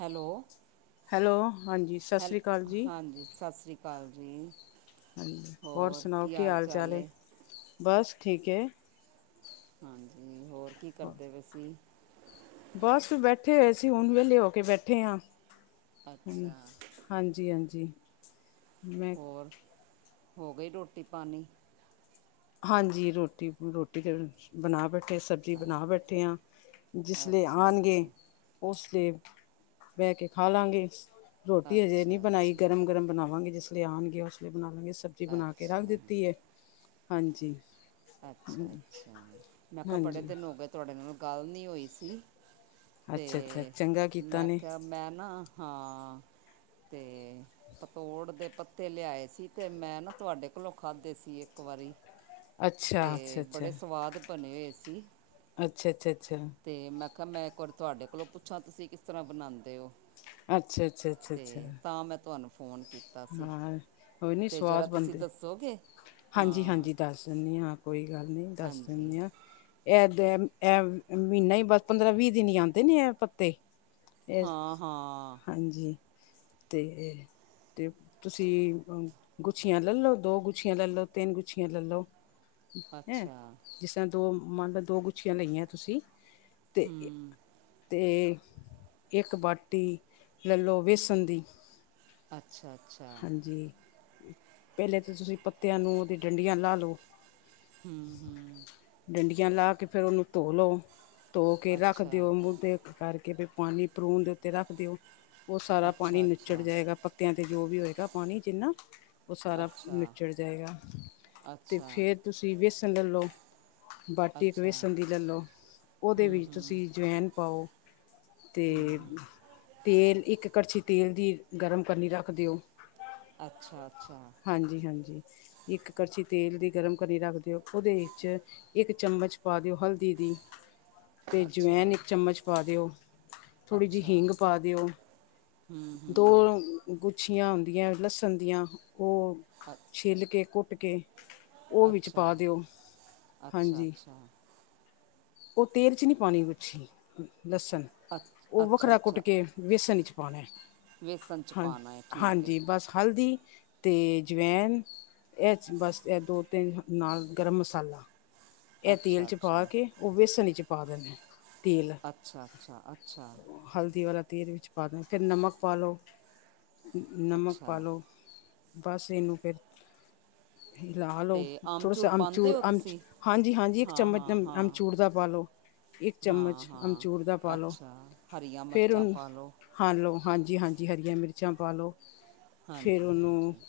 Hello hello ਹਾਂਜੀ ਸਤਿ ਹੈਲ ਸ਼੍ਰੀ ਅਕਾਲ ਜੀ ਹਾਂਜੀ ਸਤਿ ਸ਼੍ਰੀ ਅਕਾਲ ਜੀ ਹੋਰ ਸੁਣਾਓ ਕੀ ਹਾਲ-ਚਾਲ ਹੈ? ਬਸ ਠੀਕ ਹੈ। ਹਾਂਜੀ, ਹੋਰ ਕੀ ਕਰਦੇ ਵਸੀਂ? ਬਸ ਬੈਠੇ ਹੋਏ ਸੀ, ਹੁਣ ਵੇਲੇ ਹੋ ਕੇ ਬੈਠੇ ਹਾਂ। ਅੱਛਾ ਹਾਂਜੀ ਹਾਂਜੀ ਮੈਂ ਹੋਰ ਹੋ ਗਈ ਰੋਟੀ ਪਾਣੀ? ਹਾਂਜੀ ਰੋਟੀ ਰੋਟੀ ਤੇ ਬਣਾ ਬੈਠੇ ਸ ਰੀ ਬਣਾ ਬੈਠੇ ਹਾਂ। ਜਿਸ ਲੇ ਅੱਛਾ ਅੱਛਾ ਆਉਣਗੇ, ਅੱਛਾ ਉਸਦੇ, ਬਹਿ ਕੇ ਖਾ ਲਵਾਂਗੇ। ਰੋਟੀ ਅਜੇ ਨਹੀਂ ਬਣਾਈ, ਅੱਛਾ ਗਰਮ-ਗਰਮ ਬਣਾਵਾਂਗੇ ਜਿਸ ਲਈਲੇ ਆਉਣਗੇ ਉਸ ਲਈ ਬਣਾ ਲਵਾਂਗੇ ਸ। ੀ ਬਣਾ ਕੇ ਰੱਖ ਅੱਛਾ ਦਿੱਤੀ ਹੈ, ਹਾਂਜੀ। ਅੱਛਾ ਅੱਛਾ, ਮੈਂ ਕਿਹਾ, ਬੜੇ ਹਾਂਜੀ ਦਿਨ ਹੋ ਗਏ ਤੁਹਾਡੇ ਨਾਲ ਗੱਲ ਨਹੀਂ ਹੋਈ ਸੀ। ਅੱਛਾ ਅੱਛਾ ਤੇ, ਚੰਗਾ ਕੀਤਾ ਮੈਂ ਨੇ ਕਿਹਾਿਆ ਮੈਂ ਨਾਹਾਂ ਤੇ ਪਤੋੜ ਦੇ ਪੱਤੇ ਲਿਆਏ ਸੀ ਤੇ ਮੈਂ ਨਾ, ਤੁਹਾਡੇ ਕੋਲੋਂ ਖਾਧੇ ਸੀ ਇੱਕ ਵਾਰੀ। ਅੱਛਾ, ਅੱਛਾ, ਤੇ ਬੜੇ ਅੱਛਾ, ਸਵਾਦ ਬਣੇ ਹੋਏ ਸੀ। ਅੱਛਾ, ਅੱਛਾ, ਅੱਛਾ। ਤੇ ਮੈਂ ਕਿਹਾ, ਮੈਂ ਇੱਕ ਵਾਰੀ ਤੁਹਾਡੇ ਕੋਲੋਂ ਪੁੱਛਾਂ, ਤੁਸੀਂ ਕਿਸ ਤਰ੍ਹਾਂ ਬਣਾਉਂਦੇ ਹੋ? ਅੱਛਾ, ਅੱਛਾ, ਅੱਛਾ, ਅੱਛਾ ਤੇ ਤਾਂ ਮੈਂ ਤੁਹਾਨੂੰ ਫੋਨ ਕੀਤਾ ਸੀ ਹਾਂ, ਉਹ ਨੀ ਤੇ ਜਰਾ ਸਵਾਦ ਤੁਸੀਂ ਬਣਦੇ। ਦੱਸੋਗੇ ਹਾਂ ਹਾਂਜੀ-ਹਾਂਜੀ, ਦੱਸ ਦਿੰਦੀ ਹਾਂ। ਕੋਈ ਗੱਲ ਨਹੀਂ, ਦੱਸ ਹਾਂਜੀ ਦਿੰਦੇ ਹਾਂ। ਅਅ ਅਮ ਇਹ ਮਹੀਨਾ ਹੀ, ਬਸ ਪੰਦਰਾਂ-ਵੀਹ ਦਿਨ ਹੀ ਆਉਂਦੇ ਨੇ ਇਹ ਪੱਤੇ। ਇਹ ਹਾਂ ਹਾਂ। ਹਾਂਜੀ। ਤੇ ਤੇ ਤੁਸੀਂ ਗੁੱਛੀਆਂ ਲੈ ਲਓ ਦੋ ਗੁੱਛੀਆਂ ਲੈ ਲਓ, ਤਿੰਨ ਗੁੱਛੀਆਂ ਲੈ ਲਓ। ਹੈਂ! ਅੱਛਾ ਜਿਸਰ, ਦੋ ਮੰਨ ਲਓ ਦੋ ਗੁੱਛੀਆਂ ਲਈਆਂ ਤੁਸੀਂ। ਅਤੇ, ਹੂੰ ਅਤੇ ਇੱਕ ਬਾਟੀ ਲੈ ਲਓ ਬੇਸਣ ਦੀ। ਅੱਛਾ-ਅੱਛਾ। ਜੀ। ਪਹਿਲੇ ਤਾਂ ਤੁਸੀਂ ਪੱਤਿਆਂ ਨੂੰ ਉਹਦੀ ਡੰਡੀਆਂ ਲਾ ਲਓ। ਹਮ ਹਮ ਡੰਡੀਆਂ ਲਾ ਕੇ ਫ਼ਿਰ ਉਹਨੂੰ ਧੋ ਲਓ ਧੋ ਕੇ ਰੱਖ ਅੱਛਾ ਦਿਓ ਮੂੰਹ ਤੇ ਕਰਕੇ ਪਾਣੀ ਭਰੂਣ ਦੇ ਉੱਤੇ ਰੱਖ ਦਿਓ ਉਹ ਸਾਰਾ ਪਾਣੀ ਅੱਛਾ ਨੱਚੜ ਅੱਛਾ ਜਾਏਗਾ ਪ ਕੁੱਤਿਆਂ ਤੇ ਜੋ ਵੀ ਹੋਏਗਾ ਪਾਣੀ ਜਿੰਨਾ ਉਹ ਸਾਰਾ ਅੱਛਾ ਨੱਚੜ ਜਾਏਗਾ ਅਤੇ ਅੱਛਾ ਫਿਰ ਤੁਸੀਂ ਬੇਸਣ ਲੈ ਲਓ ਬਾਟੀ ਇੱਕ ਅੱਛਾ ਬੇਸਣ ਦੀ ਲੈ ਲਓ ਉਹਦੇ ਹੂੰ ਵਿੱਚ ਹੂੰ ਤੁਸੀਂ ਜਵਾਇਨ ਪਾਓ ਤੇ ਹੂੰ ਤੇਲ ਇੱਕ ਕੜਛੀ ਤੇਲ ਦੀ ਗਰਮ ਕਰਨੀ ਰੱਖ ਦਿਉ। ਅੱਛਾ ਅੱਛਾ ਹਾਂਜੀ ਹਾਂਜੀ ਇੱਕ ਕੜਛੀ ਤੇਲ ਦੀ ਗਰਮ ਕਰਨੀ ਰੱਖ ਦਿਓ ਉਹਦੇ ਵਿੱਚ ਇੱਕ ਚਮਚ ਪਾ ਦਿਓ ਹਲਦੀ ਦੀ ਤੇ ਜਵਾੈਨ ਅੱਛਾ ਇੱਕ ਚਮਚ ਪਾ ਦਿਓ ਥੋੜ੍ਹੀ ਜਿਹੀ ਅੱਛਾ ਹਿੰਗ ਪਾ ਦਿਓ ਹੂੰ ਦੋ ਹੂੰ ਗੁੱਛੀਆਂ ਹੁੰਦੀਆਂ ਲੱਸਣ ਦੀਆ ਹੱ ਛਿੱਲ ਕੇ ਘੁੱਟ ਕੇ ਉਹ ਵਿੱਚ ਅੱਛਾ ਪਾ ਦਿਓ ਅੱਛਾ ਹਾਂਜੀ। ਅੱਛਾ ਓਹ ਤੇਲ 'ਚ ਨਹੀਂ, ਪਾਣੀ ਗੁੱਛੀ। ਲਸਣ, ਅੱ ਉਹ ਅੱਛਾ ਵੱਖਰਾ ਕੁੱਟ ਅੱਛਾ ਕੇ ਵੇਸਣ ਚ' ਪਾਉਣਾ ਹੈ। ਵੇਸਣ 'ਚ ਪਾਉਣਾ ਹੈ ਠੀਕ ਹੈ ਹਾਂ-ਹਾਂਜੀ, ਬਸ ਹਲਦੀ। ਤੇ ਜਵਾੈਨ ਇਹ 'ਚ ਬਸ ਇਹ ਦੋ-ਤਿੰਨ ਨਾਲ ਗਰਮ ਮਸਾਲਾ। ਇਹ ਤੇਲ ਅੱਛਾ 'ਚ ਪਾ ਅੱਛਾ ਕੇ, ਉਹ ਬੇਸਣ ਹੀ 'ਚ ਪਾ ਦੇਣਾ ਤੇਲ। ਅੱਛਾ, ਅੱਛਾ, ਅੱਛਾ। ਹਲਦੀ ਵਾਲਾ ਤੇਲ ਵਿੱਚ ਪਾ ਦੇਣਾ ਫਿਰ ਨਮਕ ਪਾ ਲਉ, ਨਮਕ ਪਾ ਅੱਛਾ ਲਉ। ਬਸੇ ਨੂੰ ਫ਼ਿਰ ਲਾ ਲਓ ਅਤੇ ਆਮਚੂਰ ਥੋੜਾ ਪਾਉਂਦੇ ਅਮਚੂਰ ਹੋ ਤੁਸੀਂ ਹਾਂਜੀ ਹਾਂਜੀ ਇੱਕ ਹਾਂ ਹਾਂ ਚਮਚ ਹਾਂ ਆਮਚੂੂਰ ਦਾ ਪਾ ਲਓ ਇੱਕ ਹਾਂ ਚਮਚ ਅਮਚੂੂਰ ਦਾ ਹਾਂ ਪਾ ਲੋ ਅੱਛਾ ਹਰੀਆਂ ਫਿਰ ਮਿਰਚਾਂ ਉਹਨੂੰ ਪਾ ਲਓ ਹਾਂ ਲਓ ਹਾਂਜੀ ਹਾਂਜੀ ਹਰੀਆਂ ਮਿਰਚਾਂ ਪਾ ਲਓ ਫਿਰ ਹਾਂਜੀ ਉਹਨੂੰ ਹਾਂਜੀ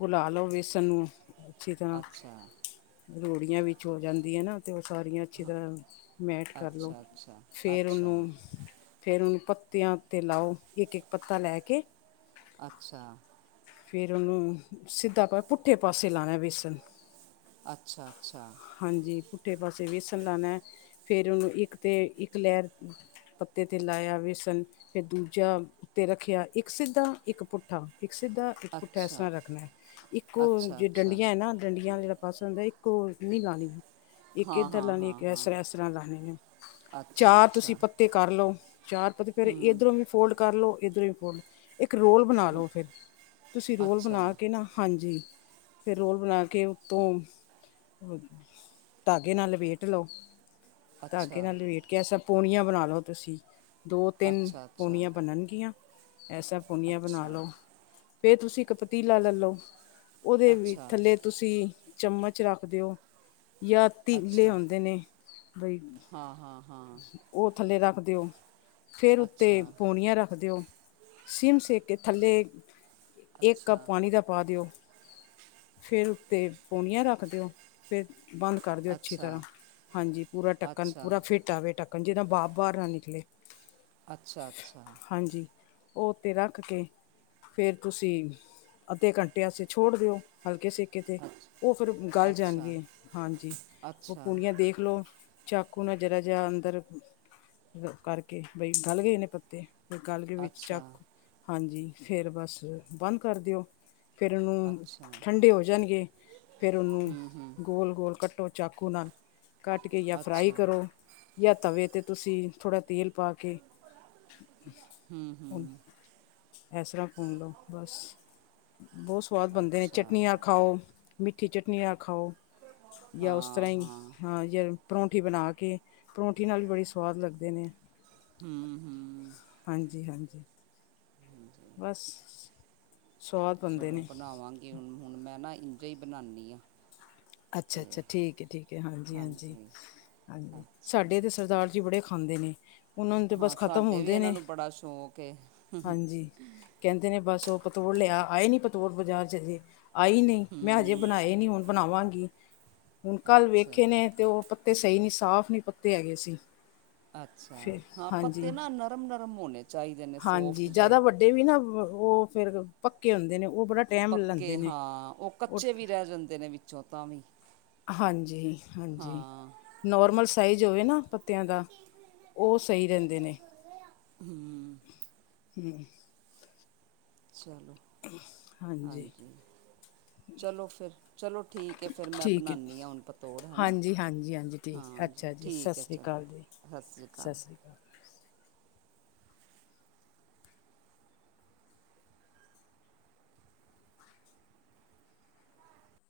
ਘੁਲਾ ਲਓ ਵੇਸਣ ਨੂੰ ਅੱਛੀ ਤਰ੍ਹਾਂ ਅੱਛਾ ਲੋਹੜੀਆਂ ਵਿੱਚ ਹੋ ਜਾਂਦੀਆਂ ਨਾ ਤੇ ਉਹ ਸਾਰੀਆਂ ਅੱਛੀ ਤਰ੍ਹਾਂ ਮੈਟ ਕਰ ਲਓ ਅੱਛਾ ਅੱਛਾ ਫਿਰ ਅੱਛਾ ਉਹਨੂੰ ਫੇਰ ਉਹਨੂੰ ਪੱਤਿਆਂ ਤੇ ਲਾਓ ਇੱਕ ਇੱਕ ਪੱਤਾ ਲੈ ਕੇ ਅੱਛਾ ਫਿਰ ਉਹਨੂੰ ਸਿੱਧਾ ਭਵੇ ਪੁੱਠੇ ਪਾਸੇ ਲਾਉਣੇ ਬੇਸਣ ਅੱਛਾ ਅੱਛਾ ਹਾਂਜੀ ਪੁੱਠੇ ਪਾਸੇ ਵੀ ਵੇਸਣ ਨਾਲ ਫੇਰ ਉਹਨੂੰ ਇੱਕ ਤੇ ਇੱਕ ਲਹਿਰ ਪੱਤੇ ਤੇ ਲਾਇਆ ਹੋਏ ਵੇਸਣ ਫਿਰ ਦੂਜਾ ਉੱਤੇ ਰੱਖਿਆ ਇੱਕ ਸਿੱਧਾ ਇੱਕ ਪੁੱਠਾ ਇੱਕ ਸਿੱਧਾ ਇੱਕ ਪੁੱਠਾ ਇਸ ਅੱਛਾ ਤਰ੍ਹਾਂ ਰੱਖਣਾ ਇੱਕੋ ਅੱਛਾ ਜੇ ਅੱਛਾ ਡੰਡੀਆਂ ਹੈ ਨਾ ਡੰਡੀਆਂ ਜਿਹੜਾ ਪਾਸੇ ਹੁੰਦਾ ਇੱਕੋ ਨੀ ਲਾਉਣੀ ਆ ਇੱਕ ਹਾਂ ਇੱਧਰ ਹਾਂ ਲਾਉਣੀ ਹਾਂ ਇੱਕ ਇਸ ਤਰ੍ਹਾਂ ਇਸ ਹਾਂ ਤਰ੍ਹਾਂ ਲਾਣੇ ਨੇ ਅੱਛਾ ਚਾਰ ਤੁਸੀਂ ਅੱਛਾ ਪੱਤੇ ਕਰ ਲਓ ਚਾਰ ਪੱਤੇ ਫ਼ਿਰ ਹੂੰ ਇਧਰੋਂ ਵੀ ਫੋਲਡ। ਕਰ ਲਓ ਇੱਧਰੋਂ ਵੀ ਫੋਲਡ ਬਣਾ ਲਓ ਫਿਰ ਤੁਸੀਂ ਰੋਲ ਬਣਾ ਅੱਛਾ ਕੇ ਨਾ ਹਾਂਜੀ ਫਿਰ ਰੋਲ ਬਣਾ ਕੇ ਉੱਤੋਂ ਧਾਗੇ ਨਾਲ ਲਵੇਟ ਲਓ ਅੱਛਾ ਧਾਗੇ ਨਾਲ ਲਵੇਟ ਕੈਸਾ ਪੂਣੀਆਂ ਬਣਾ ਲਉ ਤੁਸੀਂ ਦੋ ਤਿੰਨ ਅੱਛਾ ਅੱਛਾ ਪੂਣੀਆਂ ਬਣਨਗੀਆਂ ਐਸਾ ਪੂਨੀਆਂ ਬਣਾ ਅੱਛਾ ਲਉ ਫਿਰ ਤੁਸੀਂ ਇੱਕ ਪਤੀਲਾ ਲੈ ਲਓ ਉਹਦੇ ਅੱਛਾ ਥੱਲੇ ਤੁਸੀਂ ਚਮਚ ਰੱਖਦੇ ਹੋ ਜਾਂ ਤੀਲੇ ਅੱਛਾ ਆਉਂਦੇ ਨੇ ਬਈ ਹਾਂ ਹਾਂ ਹਾਂ ਉਹ ਥੱਲੇ ਰੱਖ ਦਿਓ ਫਿਰ ਉੱਤੇ ਅੱਛਾ ਪੌਣੀਆਂ ਰੱਖ ਦਿਓ ਸਿਮ ਸੇਕੇ ਥੱਲੇ ਇੱਕ ਅੱਛਾ ਕੱਪ ਪਾਣੀ ਦਾ ਪਾ ਦਿਓ ਫਿਰ ਉੱਤੇ ਪੌਣੀਆਂ ਰੱਖ ਦਿਓ ਫਿਰ ਬੰਦ ਕਰ ਦਿਓ ਅੱਛੀ ਅੱਛਾ ਤਰ੍ਹਾਂ ਹਾਂਜੀ ਪੂਰਾ ਢੱਕਣ ਅੱਛਾ ਪੂਰਾ ਫਿੱਟ ਆਵੇ ਢੱਕਣ ਚੋਂ ਭਾਫ ਬਾਹਰ ਨਾ ਨਿਕਲੇ ਅੱਛਾ ਅੱਛਾ ਹਾਂਜੀ ਉਹ ਉ ਤੇ ਰੱਖ ਕੇ ਫੇਰ ਤੁਸੀਂ ਅੱਧੇ ਘੰਟੇ ਵਾਸਤੇ ਛੋੜ ਦਿਓ ਹਲਕੇ ਸੇਕੇ ਤੇ ਅੱਛ- ਉਹ ਫਿਰ ਗੱਲ ਅੱਛਾ ਜਾਣਗੇ ਹਾਂਜੀ ਉਹ ਅੱਛਾ ਪੂਂਡੀਆਂ ਦੇਖ ਲਓ ਚਾਕੂ ਨਾ ਜਿਰਾ ਜਿਹਾ ਅੰਦਰ ਕਰਕੇ ਬਈ ਗਲ ਗਏ ਨੇ ਪੱਤੇ ਤੇ ਗੱਲ ਕੇ ਵਿੱਚ ਅੱਛਾ ਚੱਕ ਹਾਂਜੀ ਫੇਿਰ ਬਸ ਬੰਦ ਕਰ ਦਿਓ ਫਿਰ ਉਹਨੂੰ ਅੱਛਾ ਠੰਡੇ ਹੋ ਜਾਣਗੇ ਫਿਰ ਉਹਨੂੰ ਹੂੰ ਹੂੰ ਗੋਲ ਗੋਲ ਕੱਟੋ ਚਾਕੂ ਨਾਲ ਕੱਟ ਕੇ ਜਾਂ ਫਰਾਈ ਅੱਛਾ ਕਰੋ ਜਾਂ ਤਵੇ ਤੇ ਤੁਸੀਂ ਥੋੜ੍ਹਾ ਤੇਲ ਪਾ ਕੇ ਹਮ-ਹਮ ਇਸ ਤਰ੍ਹਾਂ ਭੁਣ ਲਓ ਬਸ ਬਹੁਤ ਸਵਾਦ ਬਣਦੇ ਨੇ ਅੱਛਾ ਚਟਨੀ ਨਾ ਖਾਓ ਮਿੱਠੀ ਚਟਨੀ ਨਾ ਖਾਓ ਜਾਂ ਉਸ ਤਰ੍ਹਾਂ ਹੀ ਹਾਂ ਜਿ ਪਰੌਂਠੀ ਬਣਾ ਕੇ ਪਰੌਂਠੀ ਨਾਲ ਵੀ ਬੜੇ ਸਵਾਦ ਲੱਗਦੇ ਨੇ ਹਮ ਹਮ ਹਾਂਜੀ ਹਾਂਜੀ ਹਾਂਜੀ ਬਸ ਸਵਾਦ ਬਣਦੇ ਚਲੋ ਨੇ। ਬਣਾਵਾਂਗੇ ਹੁਣ ਹੁਣ ਮੈਂ ਨਾ ਇੰਝੇ ਹੀ ਬਣਾਉਦੀ ਹਾਂ ਅਤੇ ਅੱਛਾ-ਅੱਛਾ ਠੀਕ ਹੈ ਠੀਕ ਹੈ ਹਾਂਜੀ-ਹਾਂਜੀ ਹਾਂਜੀ ਹਾਂਜੀ ਅੱਛਾ ਸਾਡੇ ਤਾਂ ਸਰਦਾਰ ਜੀ ਬੜੇ ਖਾਂਦੇ ਨੇ ਉਹਨਾਂ ਨੂੰ ਤਾਂ ਹਾਂ ਬਸ ਖਤਮ ਸਾਡੇ ਵੀ ਹੁੰਦੇ ਇਹਨਾਂ ਨੇ ਨੂੰ ਬੜਾ ਸ਼ੌਕ ਹੈ ਹਾਂਜੀ ਕਹਿੰਦੇ ਨੇ ਬਸ ਉਹ ਪਤੋੜ ਲਿਆ ਆਏ ਨੀ ਪਤੋੜ ਬਾਜ਼ਾਰ ਚ ਅਜੇ ਆਈ ਨਹੀਂ ਮੈਂ ਹੂੰ ਹਜੇ ਬਣਾਏ ਨਹੀਂ ਹੁਣ ਬਣਾਵਾਂਗੀ ਹੁਣ ਕੱਲ੍ਹ ਅੱਛਾ ਵੇਖੇ ਨੇ ਤੇ ਉਹ ਤੇ ਸਹੀ ਨ ਸਾਫ਼ ਨੀ ਪੱਤੇ ਹੈਗੇ ਸੀ ਅੱਛਾ ਫਿਰ ਹਾਂ ਪੱਤੇ ਹਾਂਜੀ। ਨਾ ਨਰਮ-ਨਰਮ ਹੋਣੇ ਚਾਹੀਦੇ ਨੇ ਹਾਂਜੀ ਸੋਫਟ ਜਿਹੇ ਜਿਆਦਾ ਵੱਡੇ ਵੀ ਨਾ ਉਹ ਫੇਿਰ ਪੱਕੇ ਹੁੰਦੇ ਨੇ ਉਹ ਬੜਾ ਟਾਈਮ ਲੈਂਦੇ ਪੱਕੇ ਨੇ। ਹਾਂ ਉਹ ਕੱਚੇ ਵੀ ਰਹਿ ਜਾਂਦੇ ਨੇ ਵਿੱਚੋਂ ਤਾਂ ਵੀ ਹਾਂਜੀ-ਹਾਂਜੀ ਹਾਂ ਨੋਰਮਲ ਸਾਈਜ਼ ਹੋਵੇ ਨਾ ਪੱਤਿਆਂ ਦਾ ਉਹ ਸਹੀ ਰਹਿੰਦੇ ਨੇ ਹਮ ਹਮ ਚਲੋ ਹਾਂਜੀ ਚਲੋ ਫਿਰ ਚਲੋ ਠੀਕ ਹੈ ਫਿਰ ਮੈਂ ਬਣਾਉਂਦੀ ਹਾਂ ਹੁਣ ਪਤੋੜ ਹੈ ਨਾ ਹਾਂਜੀ-ਹਾਂਜੀ ਹਾਂਜੀ ਠੀਕ ਹੈ ਚਲੋ ਸਤਿ ਸ਼੍ਰੀ ਅਕਾਲ